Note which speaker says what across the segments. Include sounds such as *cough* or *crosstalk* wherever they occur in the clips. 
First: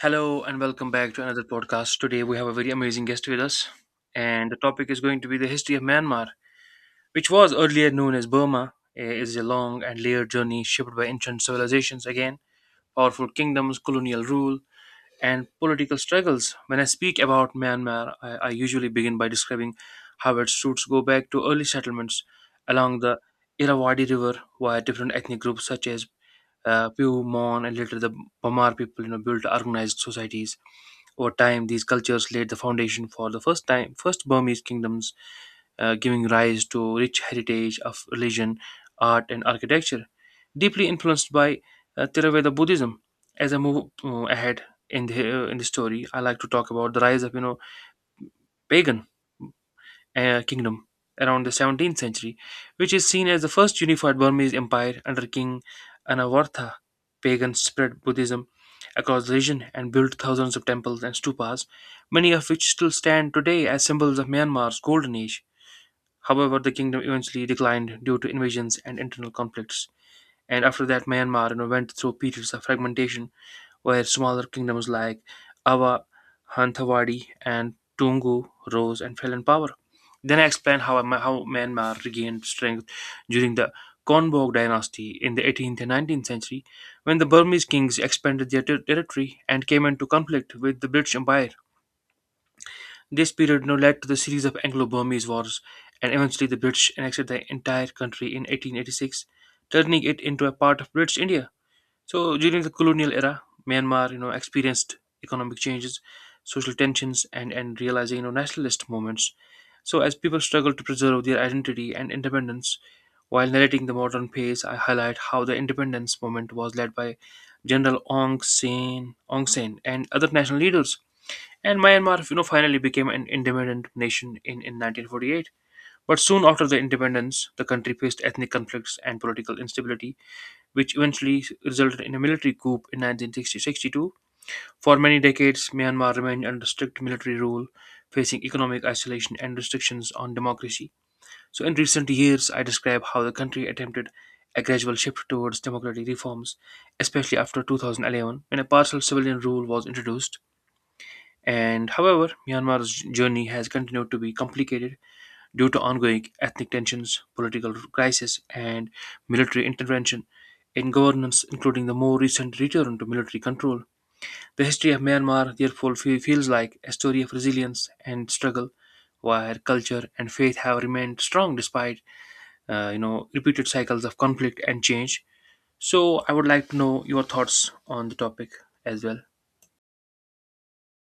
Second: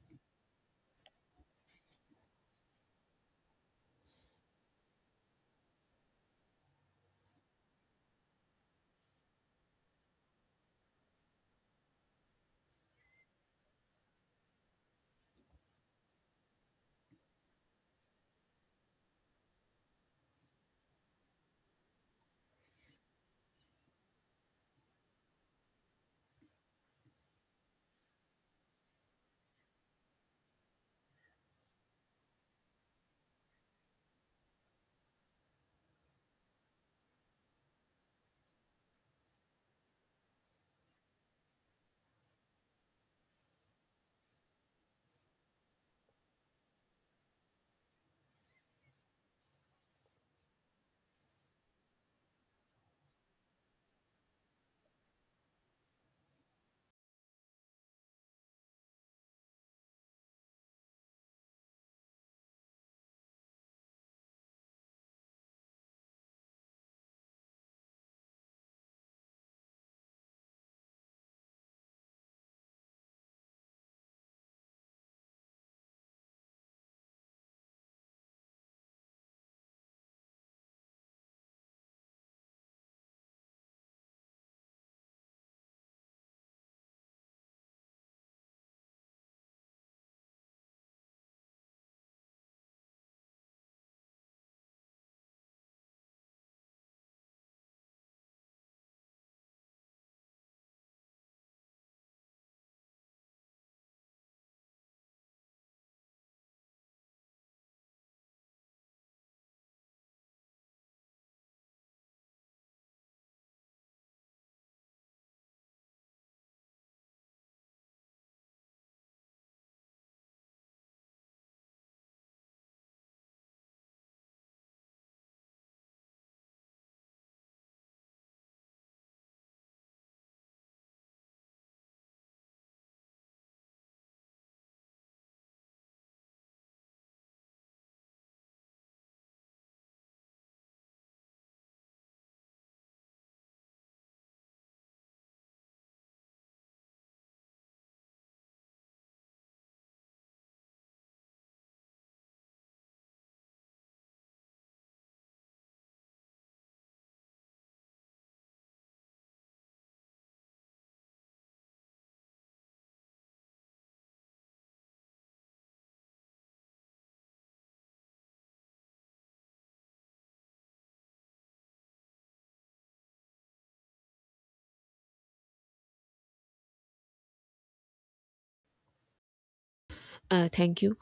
Speaker 1: Hello and welcome back to another podcast. Today we have a very amazing guest with us, and the topic is going to be the history of Myanmar, which was earlier known as Burma. It is a long and layered journey shaped by ancient civilizations again, powerful kingdoms, colonial rule, and political struggles. When I speak about Myanmar, I usually begin by describing how its roots go back to early settlements along the Irrawaddy River, where different ethnic groups such as Pew, Mon, and later the Pamar people, built organized societies. Over time, these cultures laid the foundation for the first Burmese kingdoms, giving rise to rich heritage of religion, art, and architecture, deeply influenced by Theravada Buddhism. As I move ahead in the in the story, I like to talk about the rise of pagan kingdom around the 17th century, which is seen as the first unified Burmese empire under King Anavartha. Pagans spread Buddhism across the region and built thousands of temples and stupas, many of which still stand today as symbols of Myanmar's golden age. However, the kingdom eventually declined due to invasions and internal conflicts. And after that, Myanmar, went through periods of fragmentation where smaller kingdoms like Awa, Hanthavadi, and Tungu rose and fell in power. Then I explain how Myanmar regained strength during the Konbog dynasty in the 18th and 19th century, when the Burmese kings expanded their territory and came into conflict with the British Empire. This period now led to the series of Anglo Burmese wars, and eventually the British annexed the entire country in 1886, turning it into a part of British India. So during the colonial era, Myanmar, experienced economic changes, social tensions, and realizing nationalist movements. So as people struggle to preserve their identity and independence, while narrating the modern pace, I highlight how the independence movement was led by General Aung San, and other national leaders. And Myanmar, finally became an independent nation in 1948. But soon after the independence, the country faced ethnic conflicts and political instability, which eventually resulted in a military coup in 1962. For many decades, Myanmar remained under strict military rule, facing economic isolation and restrictions on democracy. So, in recent years, I describe how the country attempted a gradual shift towards democratic reforms, especially after 2011, when a partial civilian rule was introduced. And however, Myanmar's journey has continued to be complicated due to ongoing ethnic tensions, political crisis, and military intervention in governance, including the more recent return to military control. The history of Myanmar therefore feels like a story of resilience and struggle, where culture and faith have remained strong despite repeated cycles of conflict and change. So, I would like to know your thoughts on the topic as well.
Speaker 2: Thank you.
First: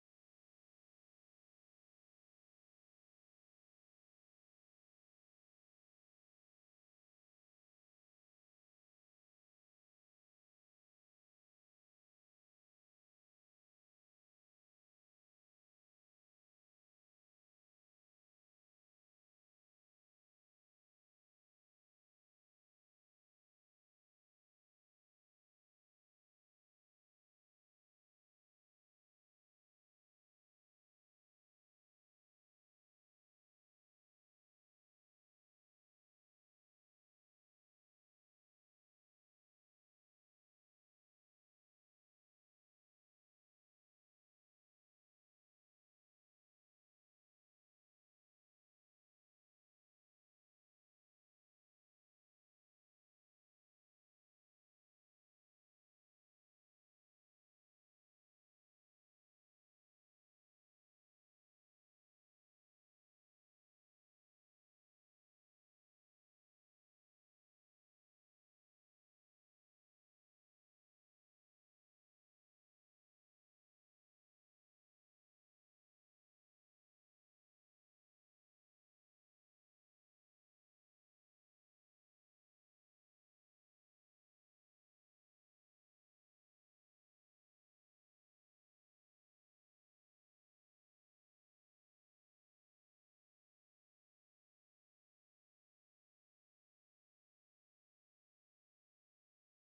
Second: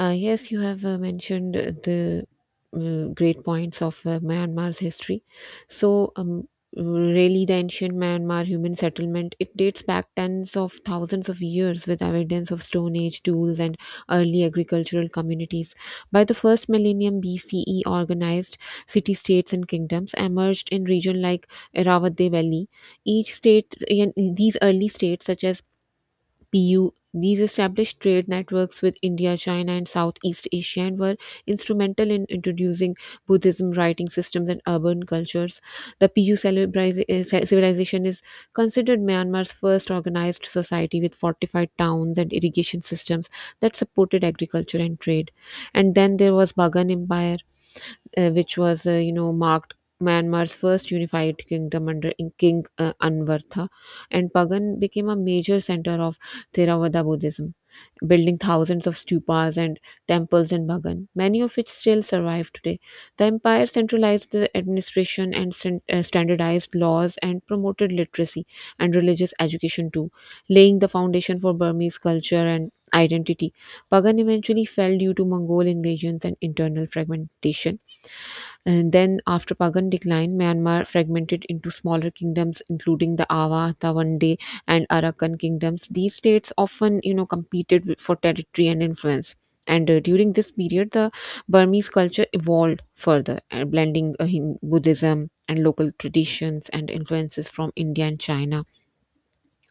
Speaker 2: Yes, you have mentioned the great points of Myanmar's history. So, um, really, the ancient Myanmar human settlement it dates back tens of thousands of years with evidence of Stone Age tools and early agricultural communities. By the first millennium BCE, organized city-states and kingdoms emerged in region like Irrawaddy Valley. Each state, in these early states such as PU. These established trade networks with India, China, and Southeast Asia and were instrumental in introducing Buddhism writing systems and urban cultures. The PU civilization is considered Myanmar's first organized society with fortified towns and irrigation systems that supported agriculture and trade. And then there was Bagan Empire, which was you know marked Myanmar's first unified kingdom under King Anvartha, and Pagan became a major center of Theravada Buddhism, building thousands of stupas and temples in Bagan, many of which still survive today. The empire centralized the administration and standardized laws and promoted literacy and religious education too, laying the foundation for Burmese culture and identity. Pagan eventually fell due to Mongol invasions and internal fragmentation, and then, after Pagan decline, Myanmar fragmented into smaller kingdoms, including the Awa, Tawande, and Arakan kingdoms. These states often, you know, for territory and influence. And during this period, the Burmese culture evolved further, blending Buddhism and local traditions and influences from India and China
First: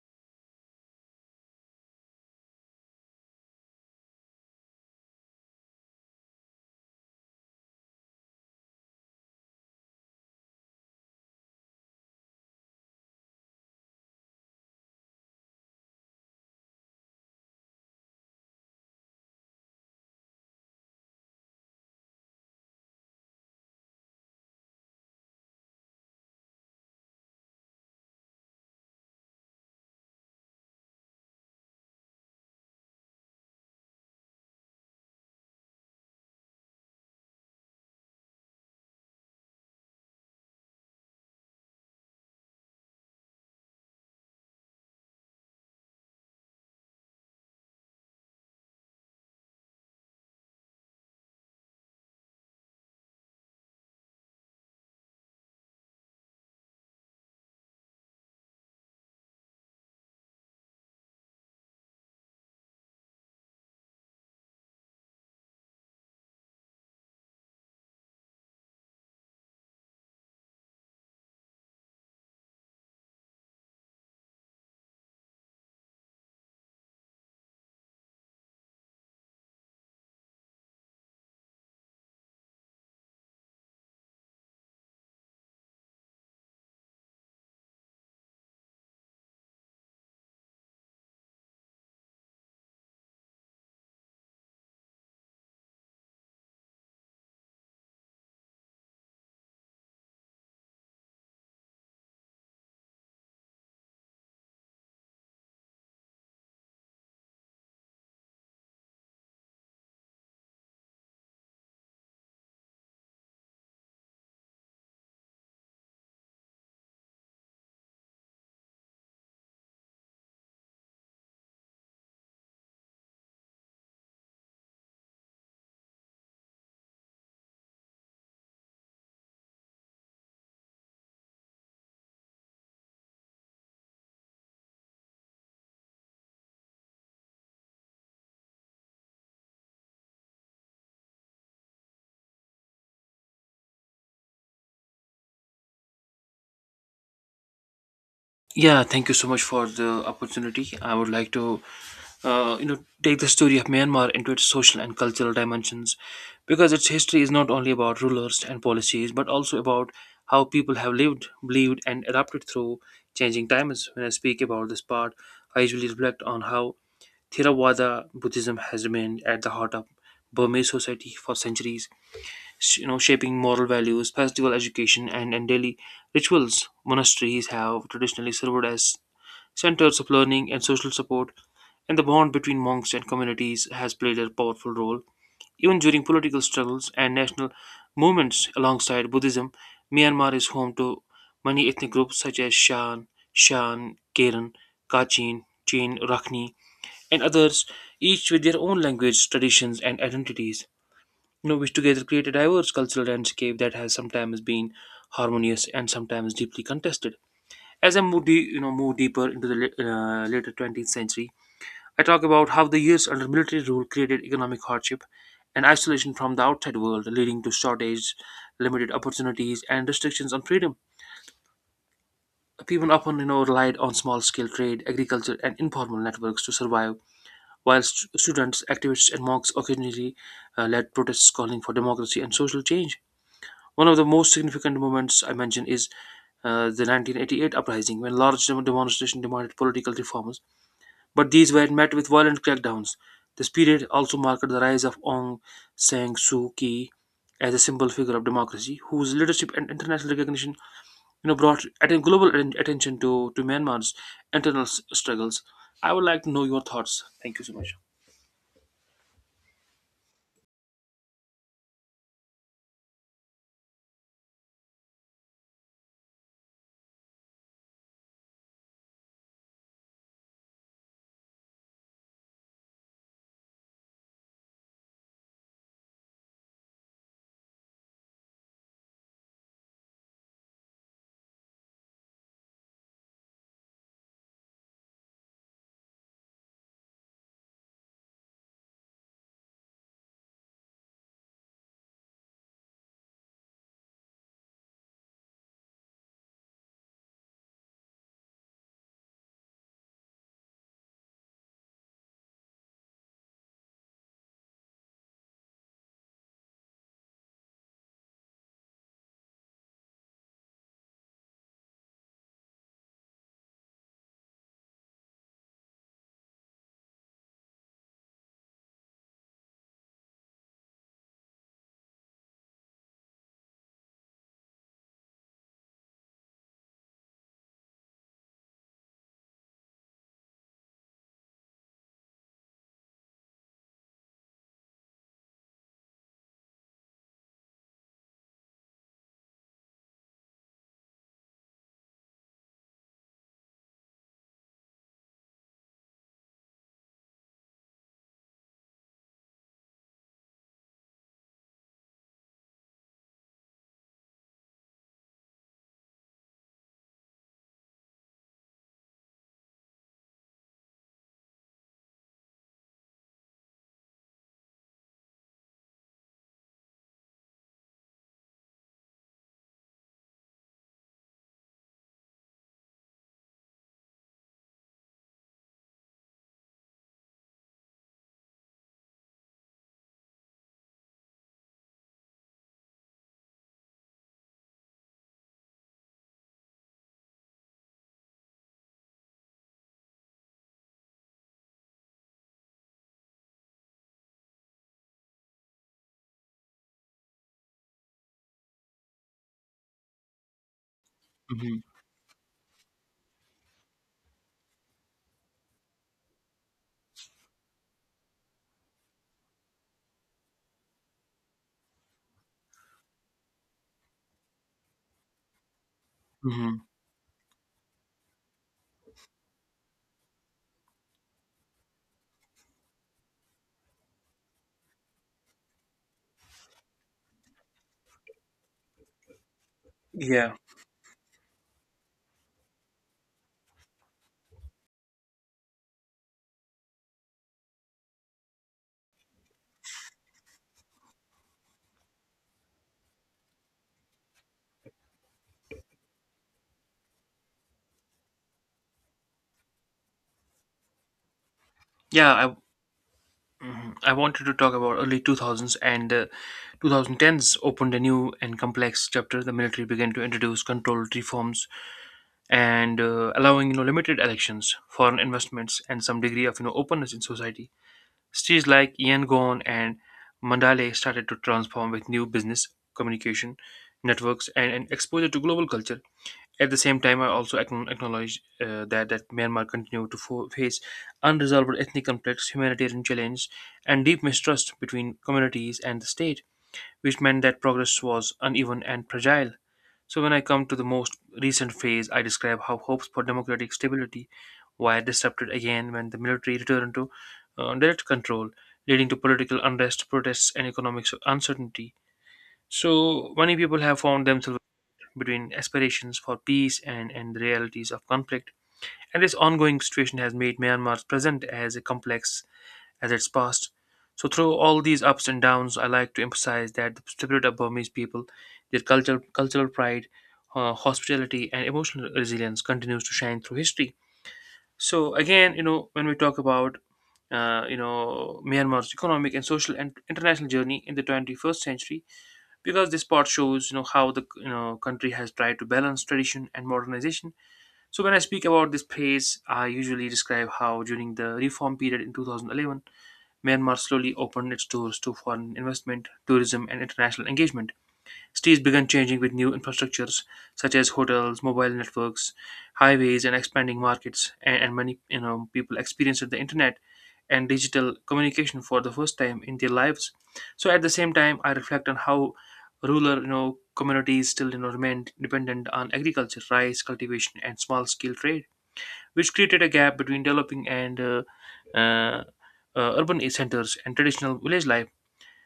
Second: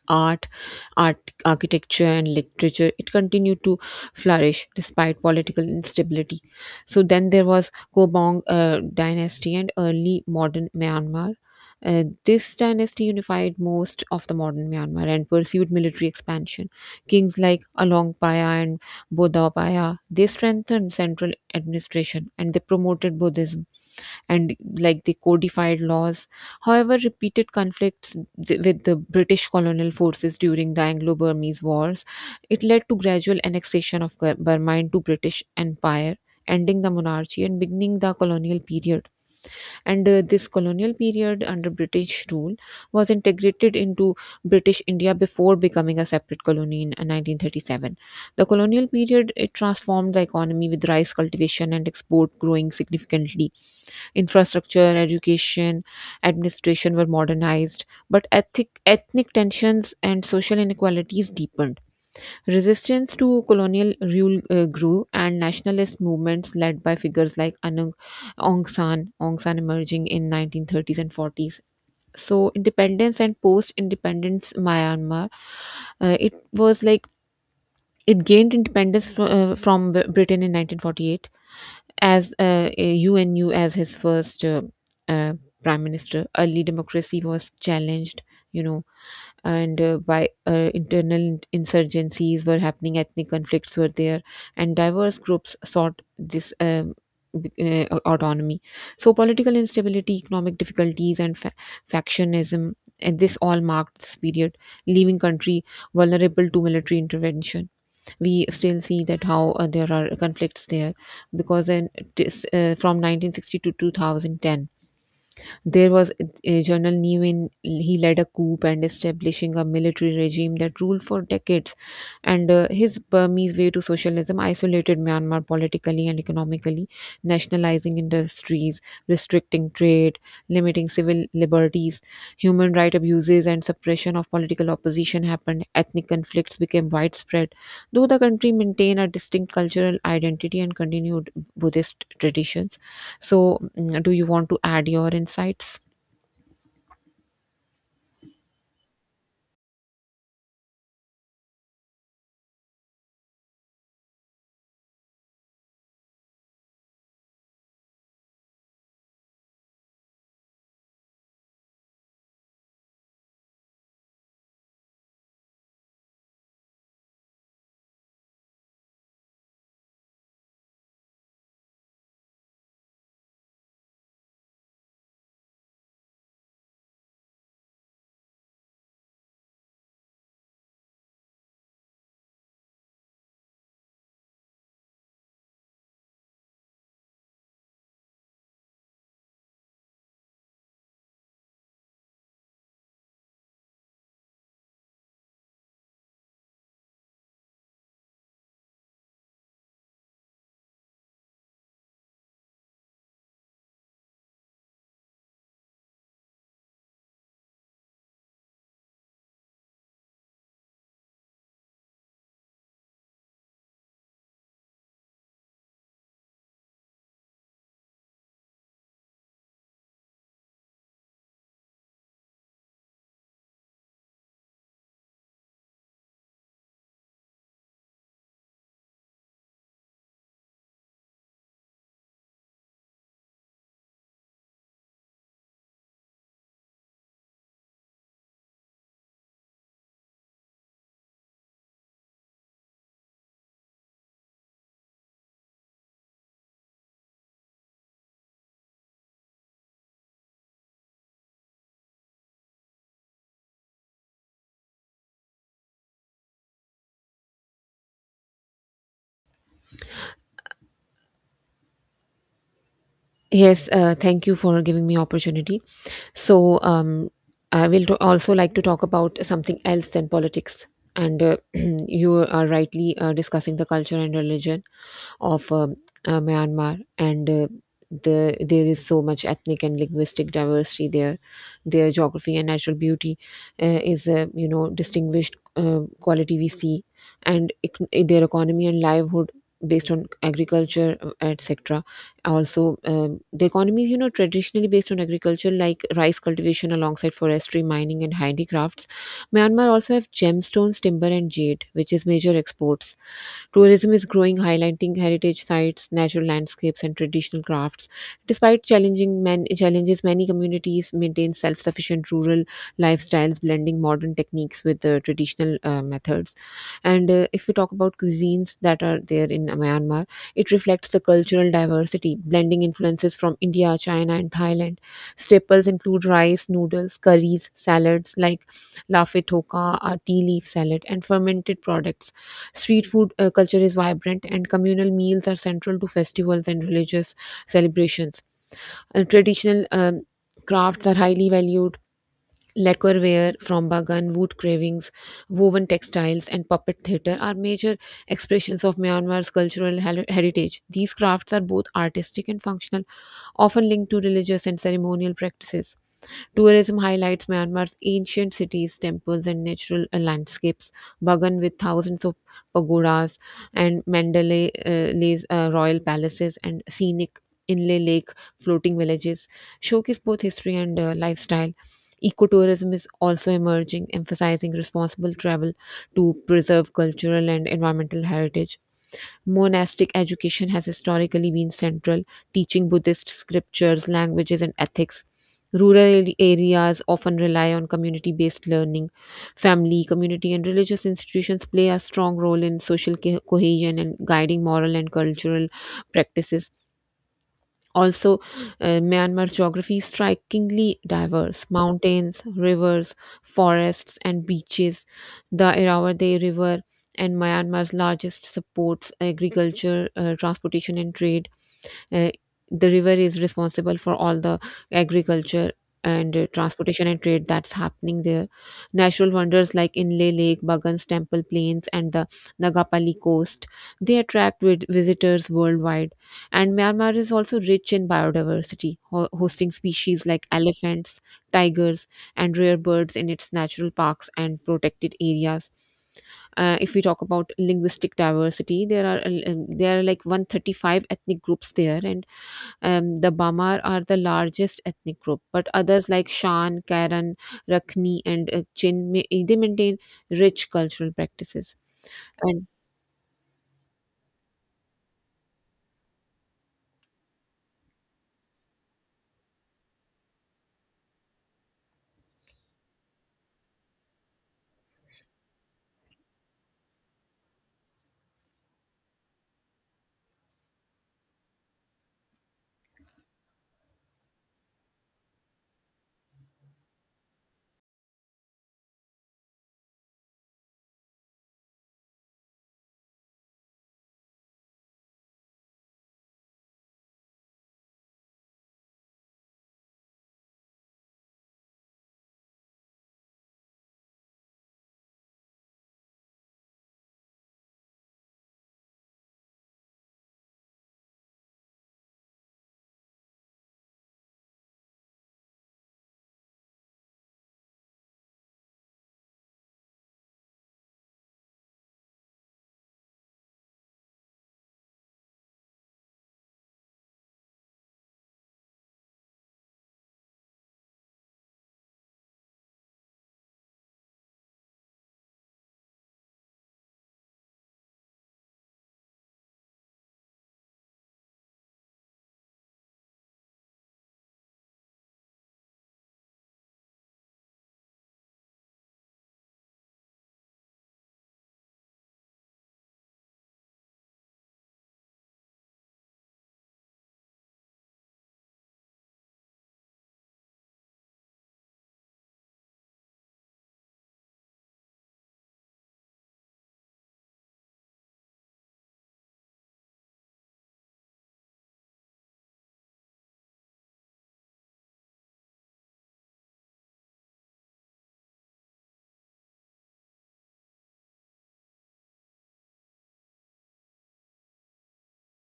Speaker 2: art, art, architecture, and literature. It continued to flourish despite political instability. So then there was Kobong dynasty and early modern Myanmar. This dynasty unified most of the modern Myanmar and pursued military expansion. Kings like Alongpaya and Bodhapaya they strengthened central administration and they promoted Buddhism and like they codified laws. However, repeated conflicts with the British colonial forces during the Anglo-Burmese Wars, it led to gradual annexation of Burma into British Empire, ending the monarchy and beginning the colonial period. And this colonial period under British rule was integrated into British India before becoming a separate colony in 1937. The colonial period it transformed the economy with rice cultivation and export growing significantly. Infrastructure, education, administration were modernized, but ethnic tensions and social inequalities deepened. Resistance to colonial rule grew, and nationalist movements led by figures like Aung San emerging in 1930s and 40s. So, independence and post-independence Myanmar, it was like it gained independence from Britain in 1948 as a UNU as his first uh, prime minister, early democracy was challenged, you know, and by internal insurgencies were happening, ethnic conflicts were there, and diverse groups sought this. B- Autonomy, so political instability economic difficulties and factionism and this all marked this period leaving country vulnerable to military intervention. We still see that how there are conflicts there because in this, from 1960 to 2010 there was General Nevin. He led a coup and establishing a military regime that ruled for decades. And his Burmese way to socialism isolated Myanmar politically and economically, nationalizing industries, restricting trade, limiting civil liberties, human right abuses, and suppression of political opposition happened. Ethnic conflicts became widespread, though the country maintained a distinct cultural identity and continued Buddhist traditions. So, do you want to add your insights?
Speaker 1: Yeah, thank you so much for the opportunity. I would like to, take the story of Myanmar into its social and cultural dimensions, because its history is not only about rulers and policies, but also about how people have lived, believed, and adapted through changing times. When I speak about this part, I usually reflect on how Theravada Buddhism has remained at the heart of Burmese society for centuries, shaping moral values, festival education, and daily rituals. Monasteries have traditionally served as centers of learning and social support, and the bond between monks and communities has played a powerful role even during political struggles and national movements. Alongside Buddhism, Myanmar is home to many ethnic groups such as Shan, Karen, Kachin, Chin, Rakhni, and others, each with their own language, traditions and identities, you know, which together create a diverse cultural landscape that has sometimes been harmonious and sometimes deeply contested. As I move, de- you know, move deeper into the later 20th century, I talk about how the years under military rule created economic hardship and isolation from the outside world, leading to shortage, limited opportunities, and restrictions on freedom. People often, you know, relied on small-scale trade, agriculture, and informal networks to survive, while students, activists, and monks occasionally led protests calling for democracy and social change. One of the most significant moments I mention is the 1988 uprising, when large demonstrations demanded political reforms, but these were met with violent crackdowns. This period also marked the rise of Aung San Suu Kyi as a symbol figure of democracy, whose leadership and international recognition, you know, brought global attention to Myanmar's internal struggles. I would like to know your thoughts. Thank you so much.
Speaker 2: Yes, thank you for giving me opportunity. So, um, I will also like to talk about something else than politics. And *clears throat* you are rightly discussing the culture and religion of Myanmar, and there is so much ethnic and linguistic diversity there. Their geography and natural beauty is a you know distinguished quality we see, and their economy and livelihood based on agriculture etc. Also, the economy is you know traditionally based on agriculture like rice cultivation alongside forestry mining and handicrafts. Myanmar also have gemstones timber and jade which is major exports. Tourism is growing, highlighting heritage sites, natural landscapes, and traditional crafts. Despite challenges, many communities maintain self-sufficient rural lifestyles, blending modern techniques with the traditional methods. And if we talk about cuisines that are there in Myanmar, it reflects the cultural diversity, blending influences from India, China, and Thailand. Staples include rice, noodles, curries, salads like lafe thoka, a tea leaf salad, and fermented products. Street food culture is vibrant, and communal meals are central to festivals and religious celebrations. Traditional crafts are highly valued. Lacquerware from Bagan, wood carvings, woven textiles, and puppet theatre are major expressions of Myanmar's heritage. These crafts are both artistic and functional, often linked to religious and ceremonial practices. Tourism highlights Myanmar's ancient cities, temples, and natural landscapes, Bagan with thousands of pagodas, and Mandalay royal palaces, and scenic inlay lake floating villages showcase both history and lifestyle. Ecotourism is also emerging, emphasizing responsible travel to preserve cultural and environmental heritage. Monastic education has historically been central, teaching Buddhist scriptures, languages, and ethics. Rural areas often rely on community based learning. Family, community, and religious institutions play a strong role in social cohesion and guiding moral and cultural practices. Also, Myanmar's geography is strikingly diverse
Speaker 1: Hmm.
Speaker 2: mountains, rivers, forests, and beaches. The Irrawaddy River and Myanmar's largest supports agriculture, transportation, and trade. Uh, the river is responsible for all the agriculture and
Speaker 1: Hmm.
Speaker 2: transportation and trade that's happening there. Natural wonders like Inle Lake, Bagans Temple Plains, and the Nagapali coast they attract visitors worldwide. And Myanmar is also rich in biodiversity, hosting species like
Speaker 1: Yeah,
Speaker 2: elephants, tigers, and rare birds in its natural parks and protected areas. If we talk about linguistic diversity, there are like 135 ethnic groups there, and the Bamar are the largest ethnic group. But others like Shan, Karen, Rakhni, and Chin may, they maintain rich cultural practices.
Speaker 1: yeah, I.
Speaker 2: And
Speaker 1: Mhm. I wanted to talk about early 2000s and 2010s opened a new and complex chapter. The military began to introduce controlled reforms and allowing, you know, limited elections, foreign investments, and some degree of, you know, openness in society. Cities like Yangon and Mandalay started to transform with new business, communication networks, and exposure to global culture. At the same time, I also acknowledge that Myanmar continue to face unresolved ethnic conflicts, humanitarian challenges, and deep mistrust between communities and the state, which meant that progress was uneven and fragile. So, when I come to the most recent phase, I describe how hopes for democratic stability were disrupted again when the military returned to direct control, leading to political unrest, protests, and economic uncertainty. So, many people have found themselves between aspirations for peace and the realities of conflict. And this ongoing situation has made Myanmar's present as a complex as its past. So through all these ups and downs, I like to emphasize that the spirit of Burmese people, their cultural pride, hospitality, and emotional resilience continues to shine through history. So again, you know, when we talk about Myanmar's economic and social and international journey in the 21st century, because this part shows, you know, how the, you know, country has tried to balance tradition and modernization. So when I speak about this phase, I usually describe how during the reform period in 2011, Myanmar slowly opened its doors to foreign investment, tourism and international engagement. Cities began changing with new infrastructures such as hotels, mobile networks, highways, and expanding markets. And many, you know, people experienced the internet and digital communication for the first time in their lives. So at the same time, I reflect on how rural, you know, communities still, you know, remain dependent on agriculture, rice cultivation, and small scale trade, which created a gap between developing and uh, urban centers and traditional village life.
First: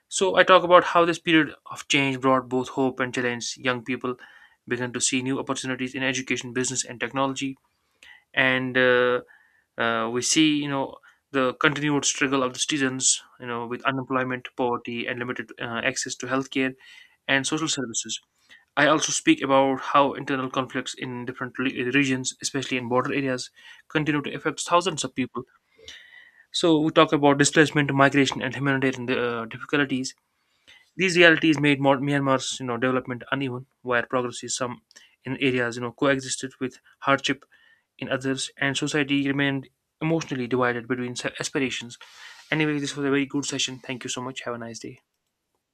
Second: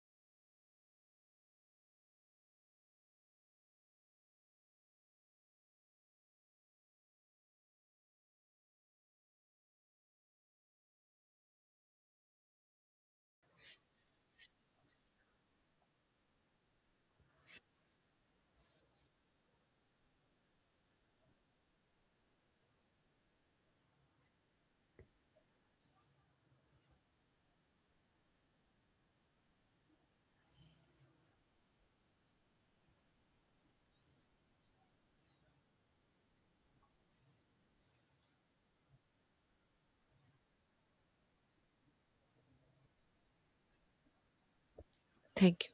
Speaker 1: So I talk about how this period of change brought both hope and challenge. Young people began to see new opportunities in education, business, and technology, and we see, you know, the continued struggle of the citizens, you know, with unemployment, poverty, and limited access to healthcare and social services. I also speak about how internal conflicts in different regions, especially in border areas, continue to affect thousands of people. So we talk about displacement, migration, and humanitarian difficulties. These realities made Myanmar's, you know, development uneven, where progress is some in areas, you know, coexisted with hardship in others, and society remained emotionally divided between aspirations. Anyway, this was a very good session. Thank you so much. Have a nice day.
Speaker 2: thank you.